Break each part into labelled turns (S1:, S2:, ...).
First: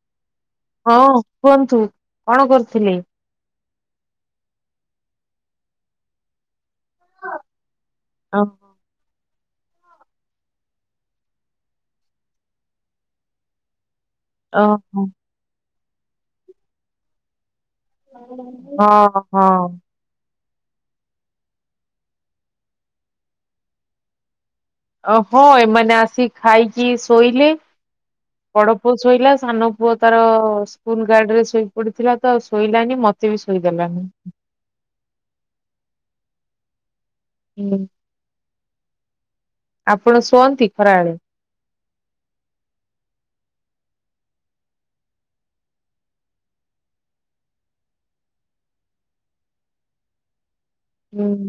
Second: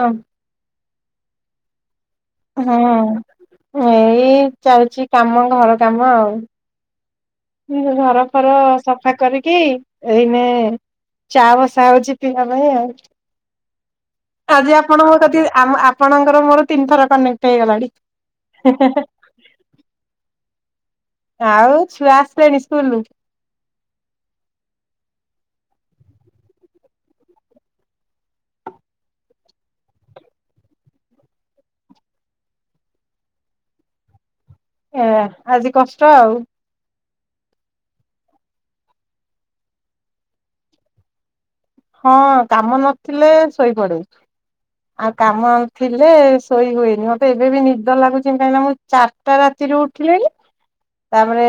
S1: ହଁ।
S2: ହଁ କୁହନ୍ତୁ। କଣ
S1: ହଁ
S2: କରୁଥିଲେ?
S1: ଏଇ ଚାଲଚି କାମ ଘର କାମ ଆଉ। ନିଜ ଘର ଫର
S2: ଓହୋ
S1: ସଫା କରିକି ଏଇନେ ଚା ବସା ହଉଚି ପିଇବା ପାଇଁ ଆଉ। ଆଜି
S2: ଓହୋ।
S1: ଆପଣ ସାଥୀ ଆମ ଆପଣଙ୍କର ମୋର ତିନି ଥର କନେକ୍ଟ ହେଇଗଲାଣି।
S2: ହଁ ହଁ।
S1: ଆଉ ଛୁଆ ଆସିଲେଣି ସ୍କୁଲରୁ।
S2: ଅ ହଁ ଏମାନେ ଆସିିକି ଖାଇକି ଶୋଇଲେ। ବଡ ପୁଅ ଶୋଇଲା, ସାନ ପୁଅ ତାର ସ୍କୁଲ ଗାଡିରେ ଶୋଇ ପଡିଥିଲା ତ ଶୋଇଲାନି, ମ ତେ ବି ଶୋଇ ଦେଲାନି।
S1: ଏ ଆଜି କଷ୍ଟ ଆଉ।
S2: ହୁଁ ଆପଣ ଶୁଅନ୍ତି ଖରାବେଳେ?
S1: ହଁ କାମ ନଥିଲେ ଶୋଇପଡେ।
S2: ହ
S1: ଆଉ କାମ ଆଉ ଥିଲେ ଶୋଇ ହୁଏନି ମତେ ଏବେ ବି ନିଦ ଲାଗୁଚି କାହିଁକିନା ମୁଁ ଚାରିଟା ରାତିରୁ ଉଠିଲିଣି।
S2: ହୁଁ।
S1: ତାପରେ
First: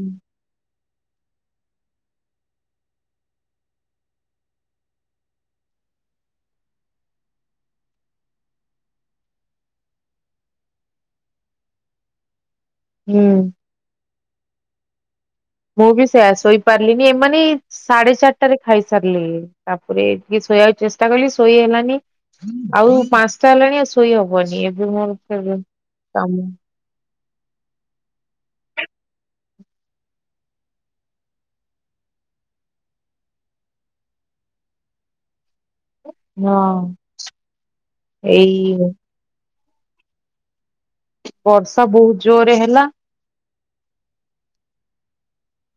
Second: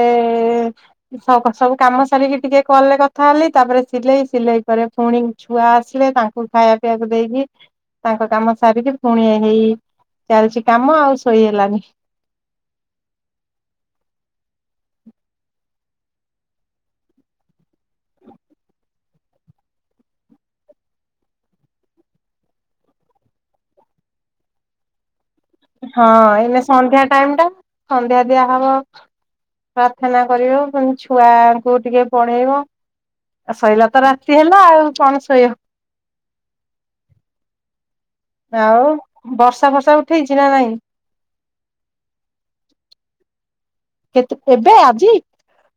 S1: ସକ ସବୁ କାମ ସାରିକି ଟିକେ କଲ୍ ରେ କଥା ହେଲି ତାପରେ ସିଲେଇ, ସିଲେଇ ପରେ ଫୁଣି ଛୁଆ ଆସିଲେ ତାଙ୍କୁ ଖାଇବା ପିଇବାକୁ ଦେଇକି ତାଙ୍କ କାମ ସାରିକି ଫୁଣି ହେଇ ଚାଲିଚି କାମ ଆଉ ଶୋଇ ହେଲାନି।
S2: ହୁଁ। ମୁଁ ବି ସେଇଆ ଶୋଇ ପାରିଲିନି ଏମାନେ ସାଢେ ଚାରିଟାରେ ଖାଇସାରିଲେ ଇଏ, ତାପରେ ଟିକେ ଶୋଇବାକୁ ଚେଷ୍ଟା କଲି ଶୋଇ ହେଲାନି। ଆଉ ପାଞ୍ଚଟା ହେଲାଣି ଆଉ ଶୋଇ ହବନି, ଏବେ ମୋର ଫେରେ
S1: ହଁ
S2: କାମ
S1: ଏଇନେ ସନ୍ଧ୍ୟା ଟାଇମ ଟା ସନ୍ଧ୍ୟା ଦିଆହବ ପ୍ରାର୍ଥନା କରିବ ପୁଣି ଛୁଆଙ୍କୁ ଟିକେ ପଢେଇବ। ଆ ସଇଲା ତ ରାତି ହେଲା ଆଉ କଣ ଶୋଇବ।
S2: ହଁ। ଏଇ
S1: ଆଉ ବର୍ଷା ଫର୍ଷା ଉଠେଇଚି ନା ନାଇଁ?
S2: ବର୍ଷା ବହୁତ ଜୋରେ ହେଲା।
S1: କେତେ ଏବେ ଆଜି?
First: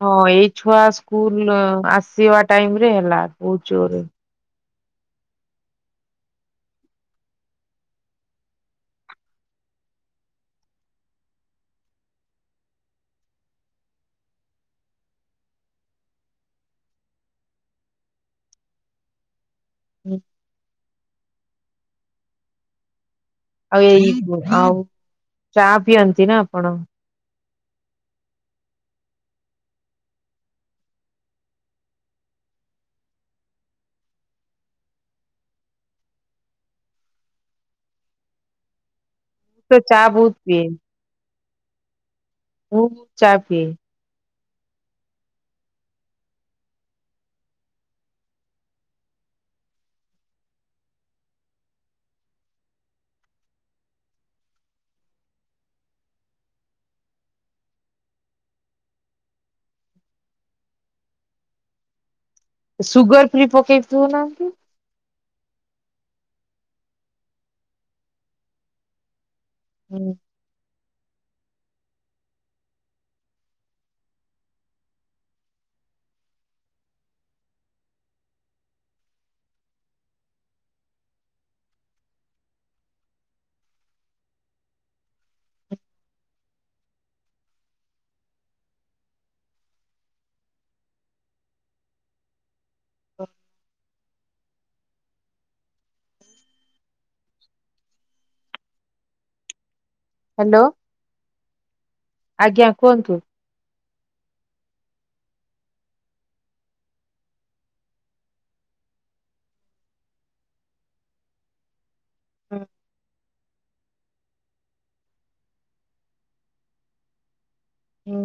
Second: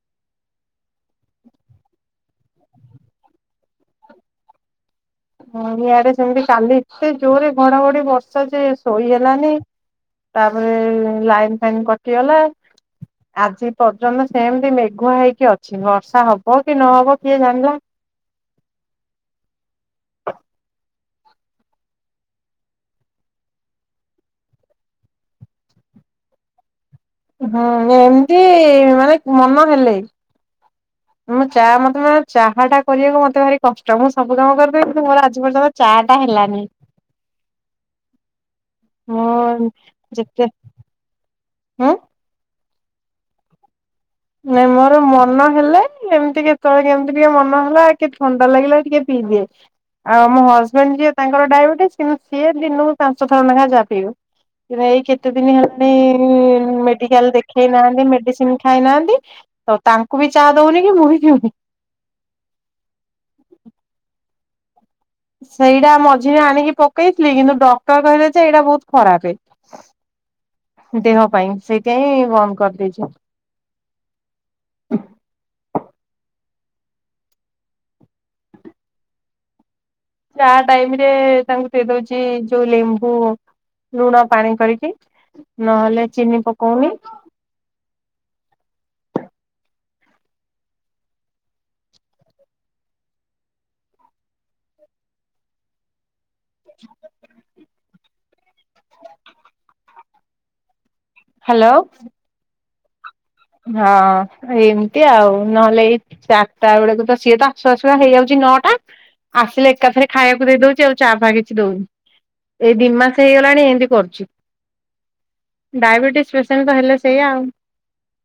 S2: ହଁ ଏଇ ଛୁଆ ସ୍କୁଲ ଆସିବା ଟାଇମରେ ହେଲା ବହୁତ ଜୋରେ।
S1: ହଁ ଇଆଡେ ସେମତି କାଲି ଏତେ ଜୋରେ ଘଡାଘଡି ବର୍ଷା ଯେ ଶୋଇ ହେଲାନି। ତାପରେ ଲାଇନ ଫାଇନ୍ କଟିଗଲା। ଆଜି ପର୍ଯ୍ୟନ୍ତ ସେମିତି ମେଘୁଆ ହେଇକି ଅଛି ବର୍ଷା ହବ କି ନହବ କିଏ ଜାଣିଲା।
S2: ହୁଁ। ଆଉ ଏଇ ଆଉ ଚା ପିଅନ୍ତି ନା ଆପଣ?
S1: ହଁ ଏମିତି ମାନେ ମନ ହେଲେ। ମୁଁ ଚା ମତେ ମାନେ ଚାହାଟା କରିବାକୁ ମତେ ଭାରି କଷ୍ଟ, ମୁଁ ସବୁ କାମ କରିଦେବି କିନ୍ତୁ ମୋର ଆଜି ପର୍ଯ୍ୟନ୍ତ ଚା ଟା ହେଲାନି। ମୋର
S2: ତ ଚା ବହୁତ ପିଏ।
S1: ହୁଁ।
S2: ମୁଁ ଚା ପିଏ।
S1: ନାଇଁ ମୋର ମନ ହେଲେ ଏମତି କେତେବେଳେ କେମତି ଟିକେ ମନ ହେଲା କି ଥଣ୍ଡା ଲାଗିଲା ଟିକେ ପିଇ ଦିଏ। ଆଉ ମୋ ହଜବେଣ୍ଡ ଯିଏ ତାଙ୍କର ଡାଇବେଟିସ୍ କିନ୍ତୁ ସିଏ ଦିନୁକୁ ପାଞ୍ଚଥର ଲେଖା ଚା ପିଇବେ। କି ଭାଇ କେତେ ଦିନ ହେଲାଣି ମେଡିକାଲ ଦେଖେଇ ନାହାନ୍ତି ମେଡିସିନ ଖାଇ ନାହାନ୍ତି। ତ ତାଙ୍କୁ ବି ଚା ଦଉନି କି ମୁଁ ବି ପିଉନି।
S2: ସୁଗର ଫ୍ରି ପକେଇ ପିଉନାହାନ୍ତି।
S1: ସେଇଟା ମଝିରେ ଆଣିକି ପକେଇଥିଲି କିନ୍ତୁ ଡକ୍ଟର କହିଲେ ଯେ ଏଇଟା ବହୁତ ଖରାପେ। ଦେହ ପାଇଁ ସେଇଥିଆଇଁ ବନ୍ଦ କରିଦେଇଚି। ଚା ଟାଇମ ରେ ତାଙ୍କୁ ଦେଇ ଦଉଚି ଯୋଉ ଲେମ୍ବୁ ଲୁଣ ପାଣି କରିକି। ନହେଲେ ଚିନି ପକଉନି ‌।
S2: [unintelligible]
S1: [inaudible]
S2: ହାଲୋ।
S1: ହାଲୋ
S2: ଆଜ୍ଞା କୁହନ୍ତୁ।
S1: ହଁ ଏମତି ଆଉ ନହଲେ ଏଇ ‌। ଚାରଟା ବେଳକୁ ତ ସିଏ ତ ଆସୁ ଆସୁକା ହେଇଯାଉଚି ନଅଟା। ଆସିଲେ ଏକାଥରେ ଖାଇବାକୁ ଦେଇ ଦଉଚି ଆଉ ଚା ଫା କିଛି ଦଉନି ଏଇ ଦି ମାସ ହେଇଗଲା ଗଲାଣି ଏମିତି କରୁଚି ଡାଇବେଟିସ ପେସେଣ୍ଟ ତ ହେଲେ ସେଇଆ ଆଉ।
S2: ହୁଁ।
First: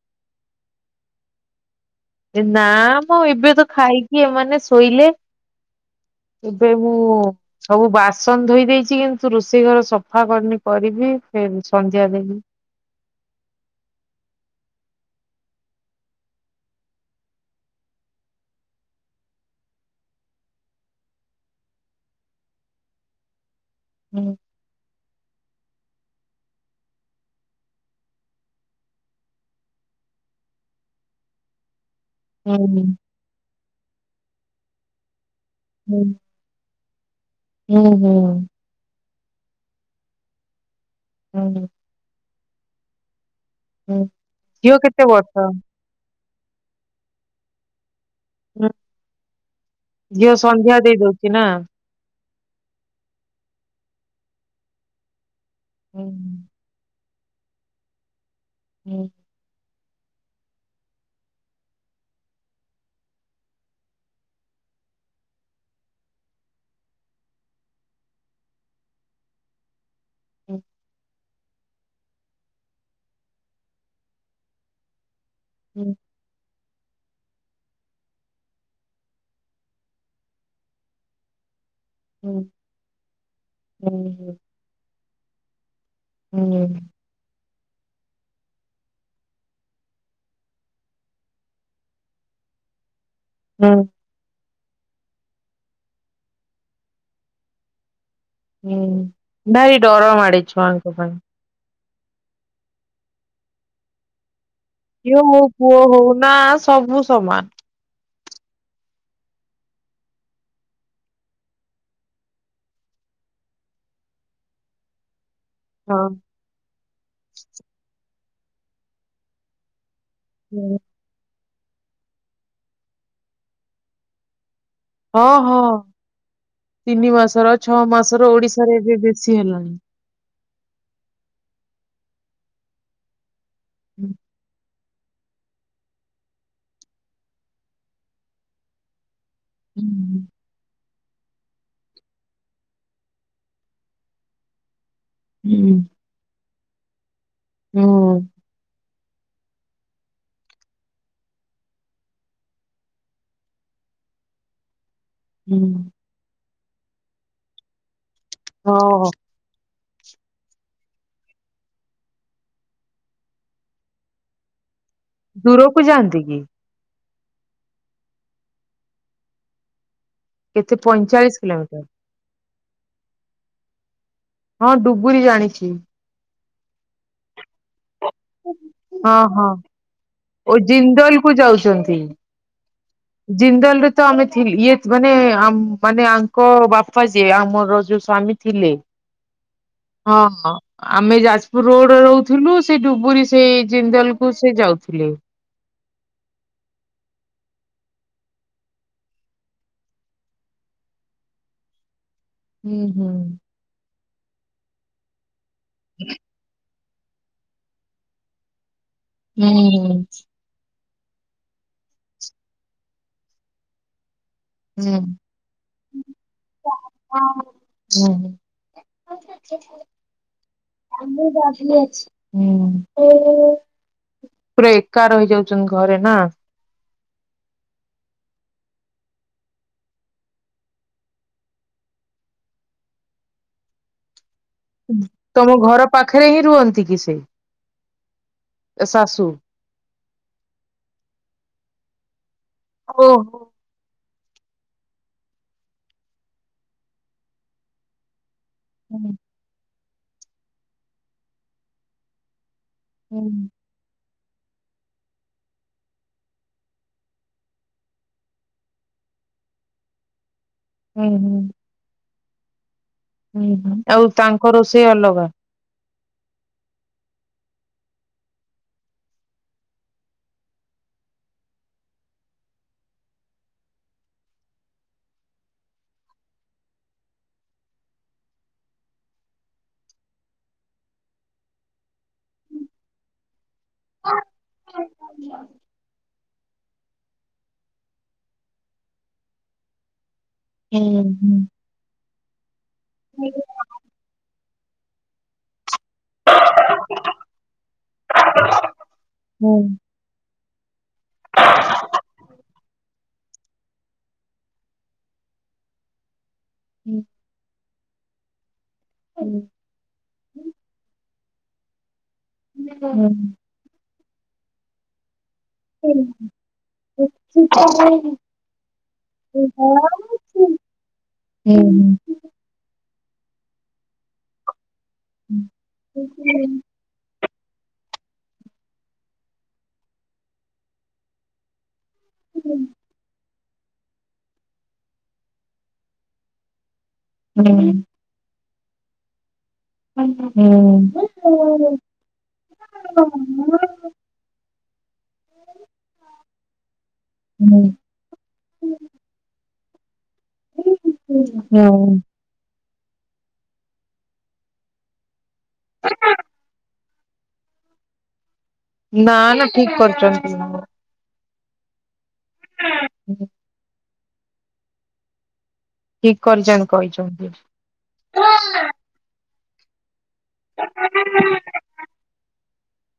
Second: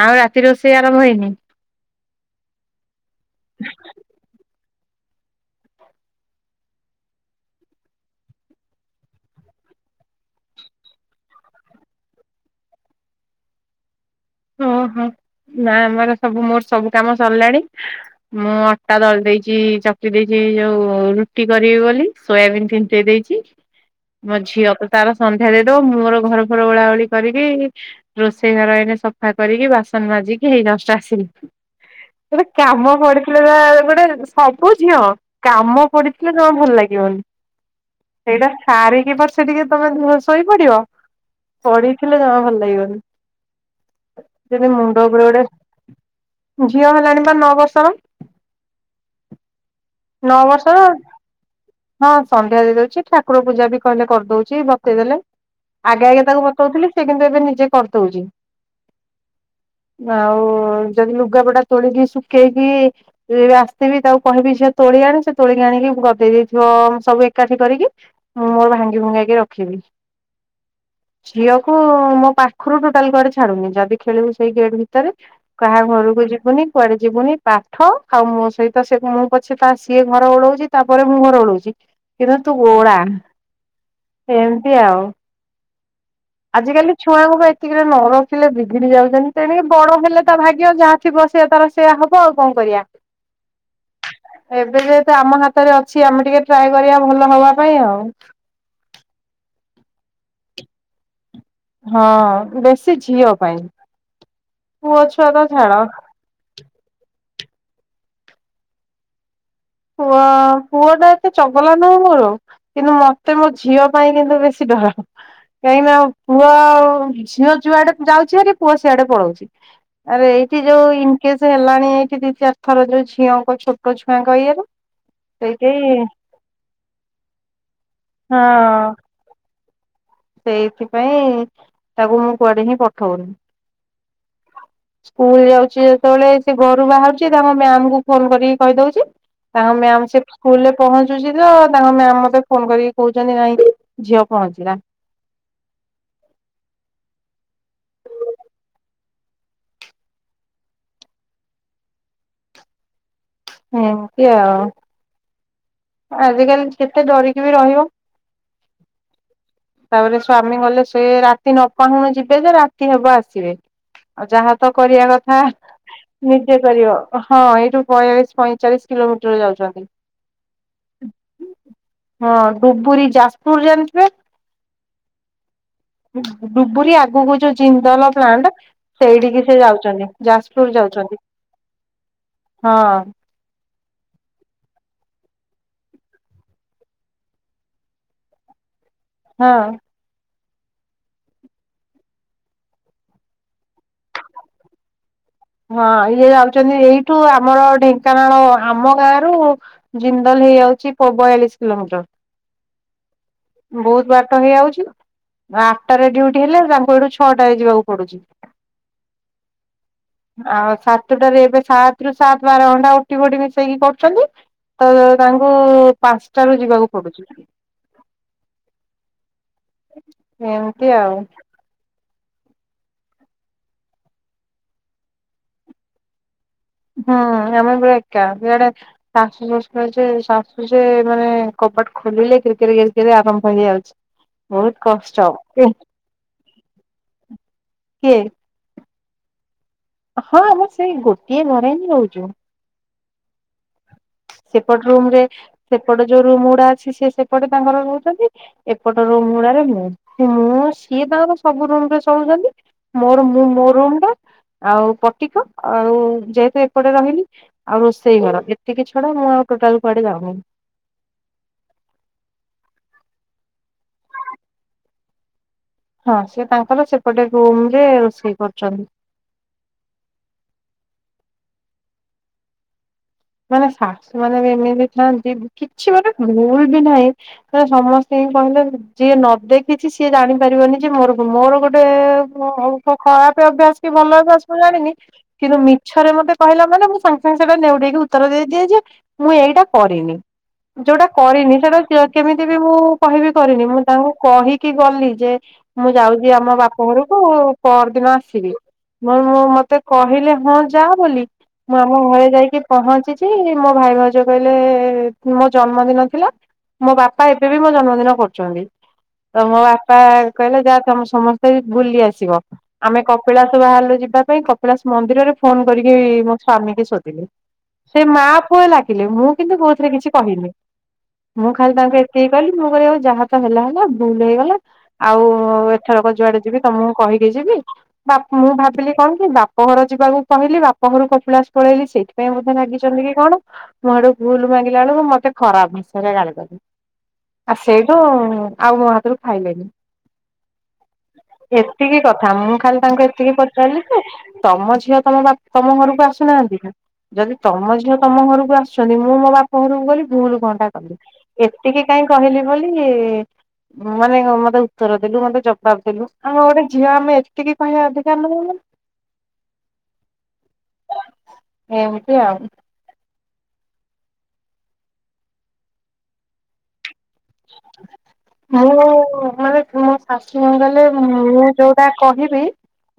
S1: ଆଉ ରାତି ରୋଷେଇ ଆରମ୍ଭ ହେଇନି ‌।
S2: ନା ମ ଏବେ ତ ଖାଇକି ଏମାନେ ଶୋଇଲେ ‌। ଏବେ ମୁଁ। ସବୁ ବାସନ ଧୋଇ ଦେଇଚି କିନ୍ତୁ ରୋଷେଇ ଘର ସଫା କରିନି କରିବି ଫେରେ ସନ୍ଧ୍ୟା ଦେବି।
S1: ଓହୋ ନା ଆମର ସବୁ ମୋର ସବୁ କାମ ସରିଲାଣି। ମୁଁ ଅଟା ଦଳି ଦେଇଛି ଚକଟି ଦେଇଛି ଯୋଉ ରୁଟି କରିବି ବୋଲି ସୋୟାବିନ୍ ତିନ୍ତେଇ ଦେଇଛି ‌। ମୋ
S2: ହୁଁ
S1: ଝିଅ କୁ ତାର ସନ୍ଧ୍ୟା ଦେଇଦବ ମୁଁ ମୋର ଘର ଫର ଓଳାଉଳି କରିକି ରୋଷେଇ ଘର ଏଇନେ ସ ସଫା କରିକି ବାସନ ମାଜିକି ହେଇ ଯଷ୍ଟ ଆସିଲି ମତେ
S2: ହୁଁ
S1: କାମ ପଡି ଥିଲେ ବା ଗୋଟେ ସବୁ ଝିଅ। କାମ
S2: ହୁଁ
S1: ପଡିଥିଲେ ଯମା ଭଲ ଲାଗିବନି
S2: ହୁଁ ହୁଁ
S1: ସେଇଟା। ସାରିକି ପଛେ ଟିକେ ତମେ ଧୁ ଶୋଇ ପଡିବ।
S2: ହୁଁ।
S1: ପଢିଥିଲେ ଜମା ଭଲ ଲାଗିବନି।
S2: ହୁଁ
S1: ଯମତି
S2: ଝିଅ କେତେ
S1: ମୁଣ୍ଡ ଉପରେ ଗୋଟେ
S2: ବର୍ଷ
S1: ଝିଅ ହେଲାଣି ବା ନଅ ବର୍ଷର।
S2: ହୁଁ। ଝିଅ
S1: ନଅ ବର୍ଷର
S2: ସନ୍ଧ୍ୟା
S1: ‌।
S2: ଦେଇ ଦଉଛି ନା।
S1: ହଁ ସନ୍ଧ୍ୟା ଦେଇ ଦଉଛି ଠାକୁର ପୂଜା ବି କହିଲେ କରି ଦଉଛି ବତେଇଦେଲେ।
S2: ହୁଁ
S1: ଆଗେ ଆଗେ ତାକୁ ବତଉଥିଲି ସେ କିନ୍ତୁ ଏବେ ନିଜେ କରିଦଉଛି।
S2: ହୁଁ।
S1: ଆଉ ଯଦି ଲୁଗାପଡା ତୋଳିକି ଶୁଖେଇକି। ଯଦି ଆସଥିବି ତାକୁ କହିବି ଝିଅ। ତୋଳି ଆଣେ ସେ ତୋଳିକି ଆଣିକି ଗଦେଇ ଦେଇଥିବ ସବୁ ଏକାଠି କରିକି। ମୁଁ ମୋର ଭାଙ୍ଗି ଭୁଙ୍ଗିକି ରଖିବି।
S2: ଉଁ।
S1: ଝିଅକୁ ମୋ ପାଖରୁ ଟୋଟାଲ କୁଗଡେ ଛାଡୁନି ଯଦି ଖେଳିବୁ ସେଇ ଗେଟ୍ ଭିତରେ। କାହା
S2: ହୁଁ
S1: ଘରକୁ ଯିବୁନି କୁଆଡେ ଯିବୁନି ପାଠ ଆଉ ମୋ ସହିତ ସେ ମୁଁ ଛେ ତା ସିଏ ଘର ଓଳଉଛି ତାପରେ ମୁଁ ଘର ଓଳଉଛି।
S2: ହୁଁ
S1: କିନ୍ତୁ ତୁ ଓଳା‌
S2: ହୁଁ
S1: ଏମିତି ଆଉ।
S2: ହୁଁ
S1: ଆଜିକାଲି ଛୁଆଙ୍କୁ ବି ଏତିକିରେ ନ ରଖିଲେ ବିଗିଡି ଯାଉଛନ୍ତି ତେଣିକି ବଡ ହେଲେ ତା ଭାଗ୍ୟ ଯାହା। ଥୀବ ସେ ତାର ସେଆ ହବ ଆଉ କଣ କରିବା।
S2: ହଁ।
S1: ଏବେ ଯେହେତୁ ଆମ ହାତରେ ଅଛି, ଆମେ ଟିକେ ଟ୍ରାଏ କରିବା ଭଲ ହବା ପାଇଁ ଆଉ।
S2: ହୁଁ ଭାରି ଡର ମାଡେ ଛୁଆଙ୍କ ପାଇଁ।
S1: ହଁ ବେଶୀ ଝିଅ ପାଇଁ। ପୁଅ
S2: ଝିଅ
S1: ଛୁଆ
S2: ହଉ
S1: ତ ଛାଡ
S2: ପୁଅ ହଉ ନା ସବୁ ସମାନ।
S1: ପୁଅ ପୁଅଟା ଏତେ ଚଗଲା ନା ମୋର। କିନ୍ତୁ ମତେ ମୋ ଝିଅ ପାଇଁ କିନ୍ତୁ ବେଶୀ ଡର। କାଇଁନା
S2: ହଁ
S1: ପୁଅ ଆଉ ଝିଅ ଯୁଆଡେ ଯାଉଛି ହେରି ପୁଅ ସିଆଡେ ପଳଉଛି। ଆରେ ଏଇଠି
S2: ହୁଁ
S1: ଯୋଉ ଇନକେସ୍ ହେଲାଣି, ଏଇଠି ଦି ଚାରିଥର ଯୋଉ ଝିଅଙ୍କ ଛୋଟ ଛୁଆଙ୍କ ଇଏରୁ
S2: ହଁ ହଁ ତିନି ମାସର, ଛଅ ମାସର
S1: ହଁ
S2: ଓଡିଶାରେ ଏବେ ବେଶୀ ହେଲାଣି।
S1: ସେଇଥିପାଇଁ ତାକୁ ମୁଁ କୁଆଡେ ହିଁ ପଠଉନି।
S2: ହୁଁ।
S1: ସ୍କୁଲ ଯାଉଛି ଯେତେବେଳେ ସେ ଘରୁ ବାହାରୁଛି ତାଙ୍କ ମ୍ୟାମଙ୍କୁ ଫୋନ କରିକି କହିଦଉଚି। ତାଙ୍କ ମ୍ୟାମ ସେ ସ୍କୁଲରେ ପହଞ୍ଚୁଚି ତ ତାଙ୍କ ମ୍ୟାମ ମତେ ଫୋନ କରିକି କହୁଛନ୍ତି ନାଇଁ ଝିଅ ପହଞ୍ଚିଲା।
S2: ହୁଁ। ଆଉ।
S1: ଏମତି ଆଉ।
S2: ହୁଁ।
S1: ଆଜିକାଲି କେତେ ଡରିକି ବି ରହିବ।
S2: ହଁ।
S1: ତାପରେ ସ୍ଵାମୀ ଗଲେ ସିଏ ରାତି ନ ପାହୁଣୁ ଯିବେ ଯେ, ରାତି ହେବ ଆସିବେ। ଆଉ ଯାହା ତ କରିଆ କ ଥା
S2: ଦୂରକୁ ଯାଆନ୍ତି କି
S1: ନିଜେ କରିବ, ହଁ ଏଇଠୁ ବୟାଳିଶ ପଇଁଚାଳିଶ କିଲୋମିଟର ଯାଉଛନ୍ତି।
S2: କେତେ ପଇଁଚାଳିଶ କିଲୋମିଟର।
S1: ହଁ ଡୁବୁରୀ ଯାଜପୁର ଜାଣିଥିବେ?
S2: ହଁ ଡୁବୁରୀ ଜାଣିଚି।
S1: ଡୁବୁରି ଆଗୁକୁ ଯୋଉ ଜିନ୍ଦଲ ପ୍ଲାଣ୍ଟ
S2: ହଁ
S1: ସେଇଠିକି
S2: ହଁ।
S1: ସେ ଯାଉଛନ୍ତି।
S2: ଓ
S1: ଯାଜପୁର ଯାଉଛନ୍ତି
S2: ଜିନ୍ଦଲକୁ ଯାଉଛନ୍ତି।
S1: ହଁ
S2: ଜିନ୍ଦଲରେ ତ ଆମେ ଥିଲ ଇଏ ମାନେ ଆମ ମାନେ ଆଙ୍କ ବାପା ଯିଏ ଆମର ଯୋଉ ସ୍ୱାମୀ ଥିଲେ।
S1: ହଁ।
S2: ହଁ ହଁ। ଆମେ ଯାଜପୁର ରୋଡରେ ରହୁଥିଲୁ, ସେ ଡୁବୁରୀ ସେଇ ଜିନ୍ଦଲକୁ ସେ ଯାଉଥିଲେ।
S1: ହଁ ଇଏ ଯାଉଛନ୍ତି ଏଇଠୁ ଆମର ଢେଙ୍କାନାଳ ଆମ ଗାଁରୁ ଜିନ୍ଦଲ ହେଇଯାଉଚି ବୟାଳିଶ କିଲୋମିଟର।
S2: ଉ ହୁଁ।
S1: ବହୁତ ବାଟ ହେଇଯାଉଚି, ଆଠଟାରେ ଡିଉଟି ହେଲେ ତାଙ୍କୁ ଏଠୁ ଛଅଟାରେ ଯିବାକୁ ପଡୁଚି।
S2: ହୁଁ।
S1: ଆଉ ସାତଟାରେ ଏବେ ସାତ ରୁ ସାତ ବାର ଘଣ୍ଟା ଓ ଟି ଫୋଟି ମିଶେଇକି କରୁଚନ୍ତି। ତ
S2: ହୁଁ
S1: ତାଙ୍କୁ ପାଞ୍ଚଟାରୁ ଯିବାକୁ ପଡୁଚି।
S2: ଉ ହୁଁ।
S1: ଏମିତି ଆଉ
S2: ପୁରା ଏକା ରହିଯାଉଛନ୍ତି ଘରେ ନା?
S1: ହଁ [unintelligible] ଏକା ଇଆଡେ ଶାଶୂ ଶଶୁର ଯେ, ଶାଶୂ ଯେ ମାନେ କବାଟ ଖୋଲିଲେ କେର-କେର-କେର ଆରମ୍ଭ ହେଇଯାଉଚି।
S2: ତମ ଘର ପାଖରେ ହିଁ ରୁହନ୍ତି କି ସେ?
S1: କିଏ?
S2: ଶାଶୁ?
S1: ହଁ ଆମେ ସେଇ ଗୋଟିଏ ଘରେ ହିଁ ରହୁଚୁ।
S2: ଓ।
S1: ସେପଟ ରୁମ୍ ରେ ସେପଟ ଯୋଉ ରୁମ ଗୁଡା ଅଛି ସେ ସେପଟେ ତାଙ୍କର ରହୁଛନ୍ତି। ଏପଟ
S2: ହୁଁ
S1: ରୁମ ଗୁଡାରେ ମୁ ମୁଁ ସିଏ ତାଙ୍କର ସବୁ ରୁମରେ ଚଳୁଛନ୍ତି। ମୋର
S2: ହୁଁ
S1: ମୁଁ ମୋ ରୁମ୍ ର। ଆଉ ପଟିକ ଆଉ ଯେହେତୁ ଏପଟେ ରହିଲି ଆଉ ରୋଷେଇ ଘର ଏତେ କିଛି। ଛଡ ମୁଁ ଆଉ ଟୋଟାଲ କୁଆଡେ ଯିବିନି।
S2: ହୁଁ ହୁଁ। ହୁଁ ହୁଁ ଆଉ ତାଙ୍କ ରୋଷେଇ ଅଲଗା?
S1: ହଁ ସେ ତାଙ୍କର ସେପଟେ ରୁମ ରେ ରୋଷେଇ କରୁଛନ୍ତି। ମାନେ ଶାଶୁ ମାନେ ବି ଏମିତି ଥାନ୍ତି କିଛି ମାନେ ଭୁଲ ବି ନାହିଁ। କ ସମସ୍ତେ କହିଲେ ଯିଏ ନ ଦେଖିଚି ସିଏ ଜାଣିପାରିବନି ଯେ ମୋର ମୋର ଗୋଟେ ହ ହଉ ତ ଖରାପ ଅଭ୍ୟାସ କି ଭଲ ଅଭ୍ୟାସ ମୁଁ ଜାଣିନି କିନ୍ତୁ ମିଛରେ ମତେ କହିଲା ମାନେ ମୁଁ ସାଙ୍ଗେ ସାଙ୍ଗେ ସେଟା ନେଉଡେଇକି ଉତ୍ତର ଦେଇଦିଏ ଯେ ମୁଁ ଏଇଟା କରିନି।
S2: ହୁଁ
S1: ଯୋଉଟା
S2: ହୁଁ
S1: କରିନି ସେଟା କେମିତି ବି ମୁଁ କହିବି କରିନି ମୁଁ ତାଙ୍କୁ କହିି କି ଗଲି ଯେ ମୁଁ ଯାଉଚି ଆମ ବାପ ଘରକୁ ପରଦିନ ଆସିବି, ମୁ ମୁଁ
S2: ହୁଁ
S1: ମତେ କହିଲେ ହଁ ଯା ବୋଲି ମୁଁ ଆମ ଘରେ ଯାଇକି ପହଞ୍ଚିଚି ମୋ ଭାଇ ଭାଉଜ କହିଲେ ମୋ ଜନ୍ମ ଦିନ ଥିଲା, ମୋ ବାପା ବାପା ଏବେ ବି ମୋ ଜନ୍ମଦିନ କରୁଚନ୍ତି,
S2: ହୁଁ
S1: ତ ମୋ ବାପା [unintelligible] କହିଲା ଯାହା ତମେ ସମସ୍ତେ ବୁଲି ଆସିବ, ଆମେ କପିଳା ବା ଯିବା ପାଇଁ କପିଳାସ ମନ୍ଦିରରେ ଫୋନ କରିକି ମୋ ସ୍ଵାମୀ କି ଶୋଧିଲେ। ସେ ମା ପୁଅ ଲାଗିଲେ, ମୁଁ କିନ୍ତୁ କୋଉଥିରେ କିଛି କହିହନି ମୁଁ ଖାଲି ତାଙ୍କୁ ଏତେ କହିଲି ମୁଁ କହଲି ଯାହା ତ ହେଲା ହେଲା ଭୁଲ ହେଇଗଲା ଆଉ ଏଥରକ ଯୁଆଡେ ଯିବି ତମ କହିକି ଯିବି। ବା ମୁଁ ଭାବିଲି କଣ କି ବାପ ଘର ଯିବାକୁ କହିଲି ବାପଘରୁ କପିଳାସ ପଳେଇଲି ସେଇଥିପାଇଁ ମାଗିଛନ୍ତି କି କଣ ମୁଁ ହେଟୁ ଭୁଲ ମାଗିଲା ବେଳକୁ ମତେ ଖରାପ ଭାଷାରେ ଗାଳିଦେ ଆଉ
S2: ହୁଁ
S1: ସେଇଠୁ ଆଉ ମୋ ହାତରୁ ଖାଇଲେଣିି।
S2: ହୁଁ।
S1: ଏତିକି କଥା ମୁଁ ଖାଲି ତାଙ୍କୁ ଏତିକି ପଚାରିଲି ସେ ତମ ଝିଅ ତମ ବାପ ତମ ଘରକୁ ଆସୁନାହାନ୍ତି ନା। ଯଦି ତମ ଝିଅ ତମ ଘରକୁ ଆସୁଛନ୍ତି ମୁଁ ମୋ ବାପ ଘରକୁ ଗଲି। ଭୁଲ କଣ ଟା କଲି ଏତିକି କାଇହିଁ କହିଲି ମାନେ ମତେ ଉତ୍ତର ଦେଲୁ ମତେ ଜବାବ ଦେଲୁ ଆମ ଗୋଟେ ଝିଅ ଆମେ ଏତିକି କହିବା ଅଧିକାର ନୁହଁ।
S2: ନା ନା ଠିକ କରିଚନ୍ତି।
S1: ଏମିତି ଆଉ।
S2: ହଁ। ଠିକ କରିଚନ୍ତି କହିକି।
S1: ହଁ ମ [unintelligible] [unintelligible] ଗଲେ ମୁଁ ଯୋଉଟା କହିବି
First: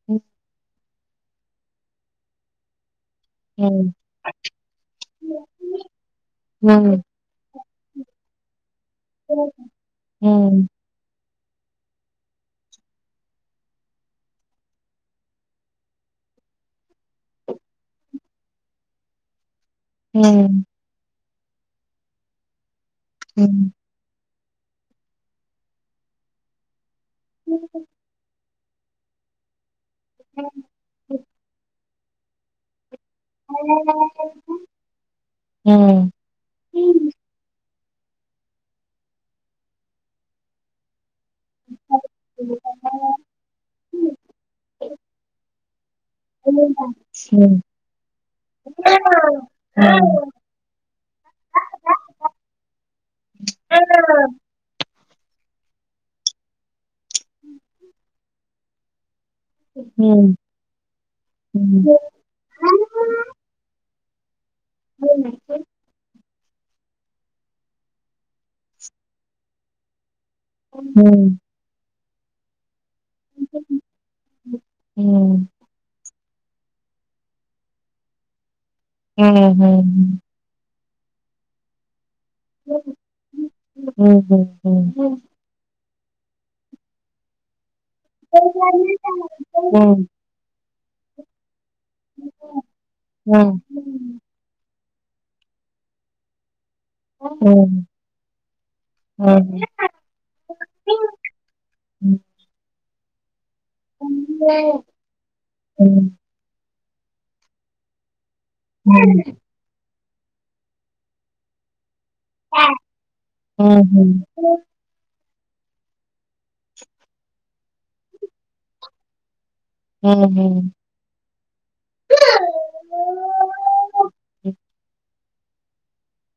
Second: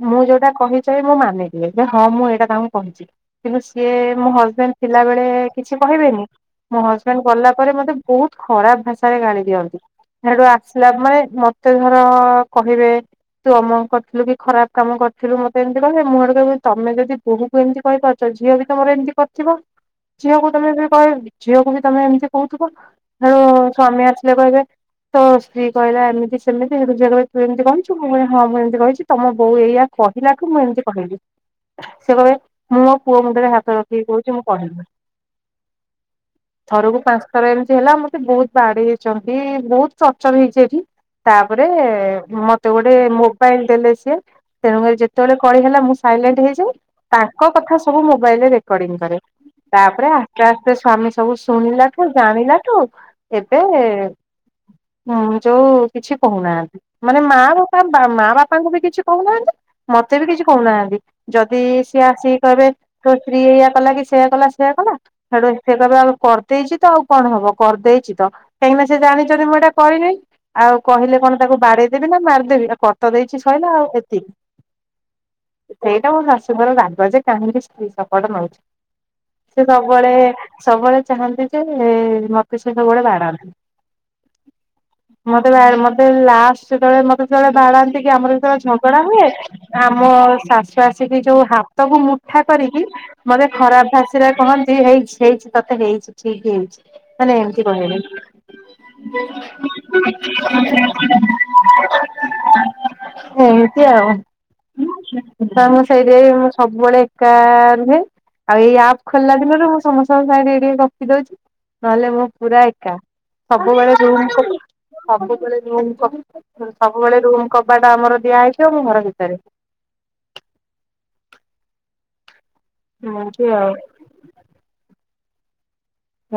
S2: ହୁଁ
S1: ମୁଁ ଯୋଉଟା କହିି ସେ ମୁଁ ମାନିଦିଏ ଯେ ହଁ ମୁଁ ଏଇଟା ତାଙ୍କୁ କହିଚି। କିନ୍ତୁ ସିଏ ମୋ ହଜବେଣ୍ଡ ଥିଲାବେଳେ କିଛି କହିବେନି, ମୋ
S2: ହୁଁ
S1: ହଜବେଣ୍ଡ ଗଲା ପରେ ମତେ ବୋହୁତ ଖରାପ ଭାଷାରେ ଗାଳି ଦିଅନ୍ତି, ସେଠୁ
S2: ହୁଁ
S1: ନା ମାନେ ମତେ ଧର କହିବେ ତୁ ଅମ କରିଥିଲୁ କି ଖରାପ କାମ କରିଥିଲୁ, ମତେ ଏମିତି କରିଥିଲୁ ମୁଁ ଆଡେ କହ ତମେ ଯଦି ବହୁ ତୁ ଏମିତି କହିରୁଥିବ ଝିଅ ବି ତମର ଏମିତି କରିଥିବ।
S2: ହୁଁ
S1: ଝିଅକୁ ତମେ ବି କହ ଝିଅକୁ ବି ତମେ ଏମିତି କୋହୁଥିବ।
S2: ହୁଁ।
S1: ସ୍ଵାମୀ ଆସିଲେ କହିବେ ତୋ ସ୍ତ୍ରୀ କହିଲା ଏମିତି। ସେମିତି ସେଠୁ ସେ କହିବେ ତୁ ଏମିତି କହିଚୁ ମୁଁ ହଁ ମୁଁ ଏମିତି କହିଛି ତମ ବୋଉ ଏଇଆ କହିଲାଠୁ ମୁଁ ଏମିତି କହିଲି ସେ କ ମୁଁ ମୋ ପୁଅ ମୁଣ୍ଡରେ ହାତ ରଖିକି କୋହୁଚି ମୁଁ କହିନି। ଥରକୁ ପାଞ୍ଚ ଥର ଏମିତି ହେଲା ମତେ ବହୁତ ବାଡି ହେଇଛନ୍ତି ବହୁତ ପ୍ରଚର ହେଇଛି ଏଠି ତାପରେ ମତେ ଗୋଟେ ମୋବାଇଲ ଦେଲେ ସିଏ ତେଣୁଙ୍ଗରି ଯେତେବେଳେ କଳି ହେଲା ମୁଁ ସାଇଲେଣ୍ଟ ହେଇଯିବି ତାଙ୍କ କଥା ସବୁ ମୋବାଇଲ ରେ ରେକର୍ଡିଙ୍ଗ କରେ ତାପରେ ରାେ ଆସ୍ତେ ସଵାମୀ ସବୁ ଶୁଣିଲାଠୁ ଜାଣିଲାଠୁ ଏବେ ହୁଁ ଯୋଉ କିଛି କହୁନାହାନ୍ତି ମାନେ ମା ବାପା ମା ବାପାଙ୍କୁ ବି କିଛି କହୁନାହାନ୍ତି ମତେ ବି କିଛି କହୁନାହାନ୍ତି ଯଦି ସିଏ ଆସିକି କହିବେ ତୋ ସ୍ତ୍ରୀ ଏଇୟଆ କଲା କି ସେଇୟଆ କଲା ଆ କଲା ସେଡୁ ଏ ସେ କବେ ଆଉ କରିଦେଇଛି ତ ଆଉ କଣ ହବ କରିଦେଇଛି ତ କାହିଁକିନା ସେ ଜାଣିଛନ୍ତି ମୁଁ ଏଇଟା କରିନି ଆଉ କହିଲେ କଣ ତାକୁ ବାଡେଇଦବି ନା ମାରିଦବି ତ ଦେଇଛି ଶୋଇଲା ଆଉ ଏତିକି ସେଇଟା ମୋ ଶାଶୁଘର ରାାଗ ଯେ କାହିଁକି ସ୍ ସପଟ ନଉଛି ସେ ସବୁବେଳେ ସବୁବେଳେ ଚାହାନ୍ତି ଯେ ମତ ସ ସ ଗୁଡେ ବାଡନ୍ତି ମତେ ଲାଷ୍ଟେଳେ ମତେଳେ ଭଡା ସେି ଆମର ଯେତେବେଳେ ଝଗଡା ହୁଏ ଆମ ଶାଶୁ ଆସିକି ଯୋଉ ସବୁ ମୁଠା କରିକି ମତେ ଖରାପ ଭାସ କହନ୍ତି ହେଇଛି ହେଇଛି ତତେ ହେଇଛି ଠିକ ହେଇଛି କହିଲି ହୁଁ ଆଉ ମୁଁ ସେଇଠଆ ମୁ ସବୁବେଳେ ଏକା ରୁହେ ଆଉ ଏଇ ଆପ୍ ଖୋଲିଲା ଦିନରୁ ମୁଁ ସମସ୍ତଙ୍କ ସାାଇ ଟିକେ ରଖି ଦଉଛି ନହେଲେ ମୁଁ ପୁରା ଏକା ସବୁବେଳେଉ। ସବୁବେଳେ ସବୁବେଳେ ରୁ କବାଟା ଆମର ଦିଆ ହେଇଯିବ ଘର ଭିତରେ।
S2: ହୁଁ ହୁଁ।
S1: ହୁଁ ସେଆଉ।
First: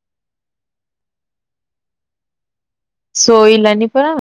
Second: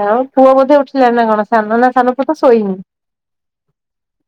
S1: ଆଉ ପୁଅ ବୋଧେ ଉଠିଲଣି ନା କଣ ସାନ ନା ସାନ ପୁ ତ ଶୋଇନି।
S2: ସୋଇିଲଣିି ପରା।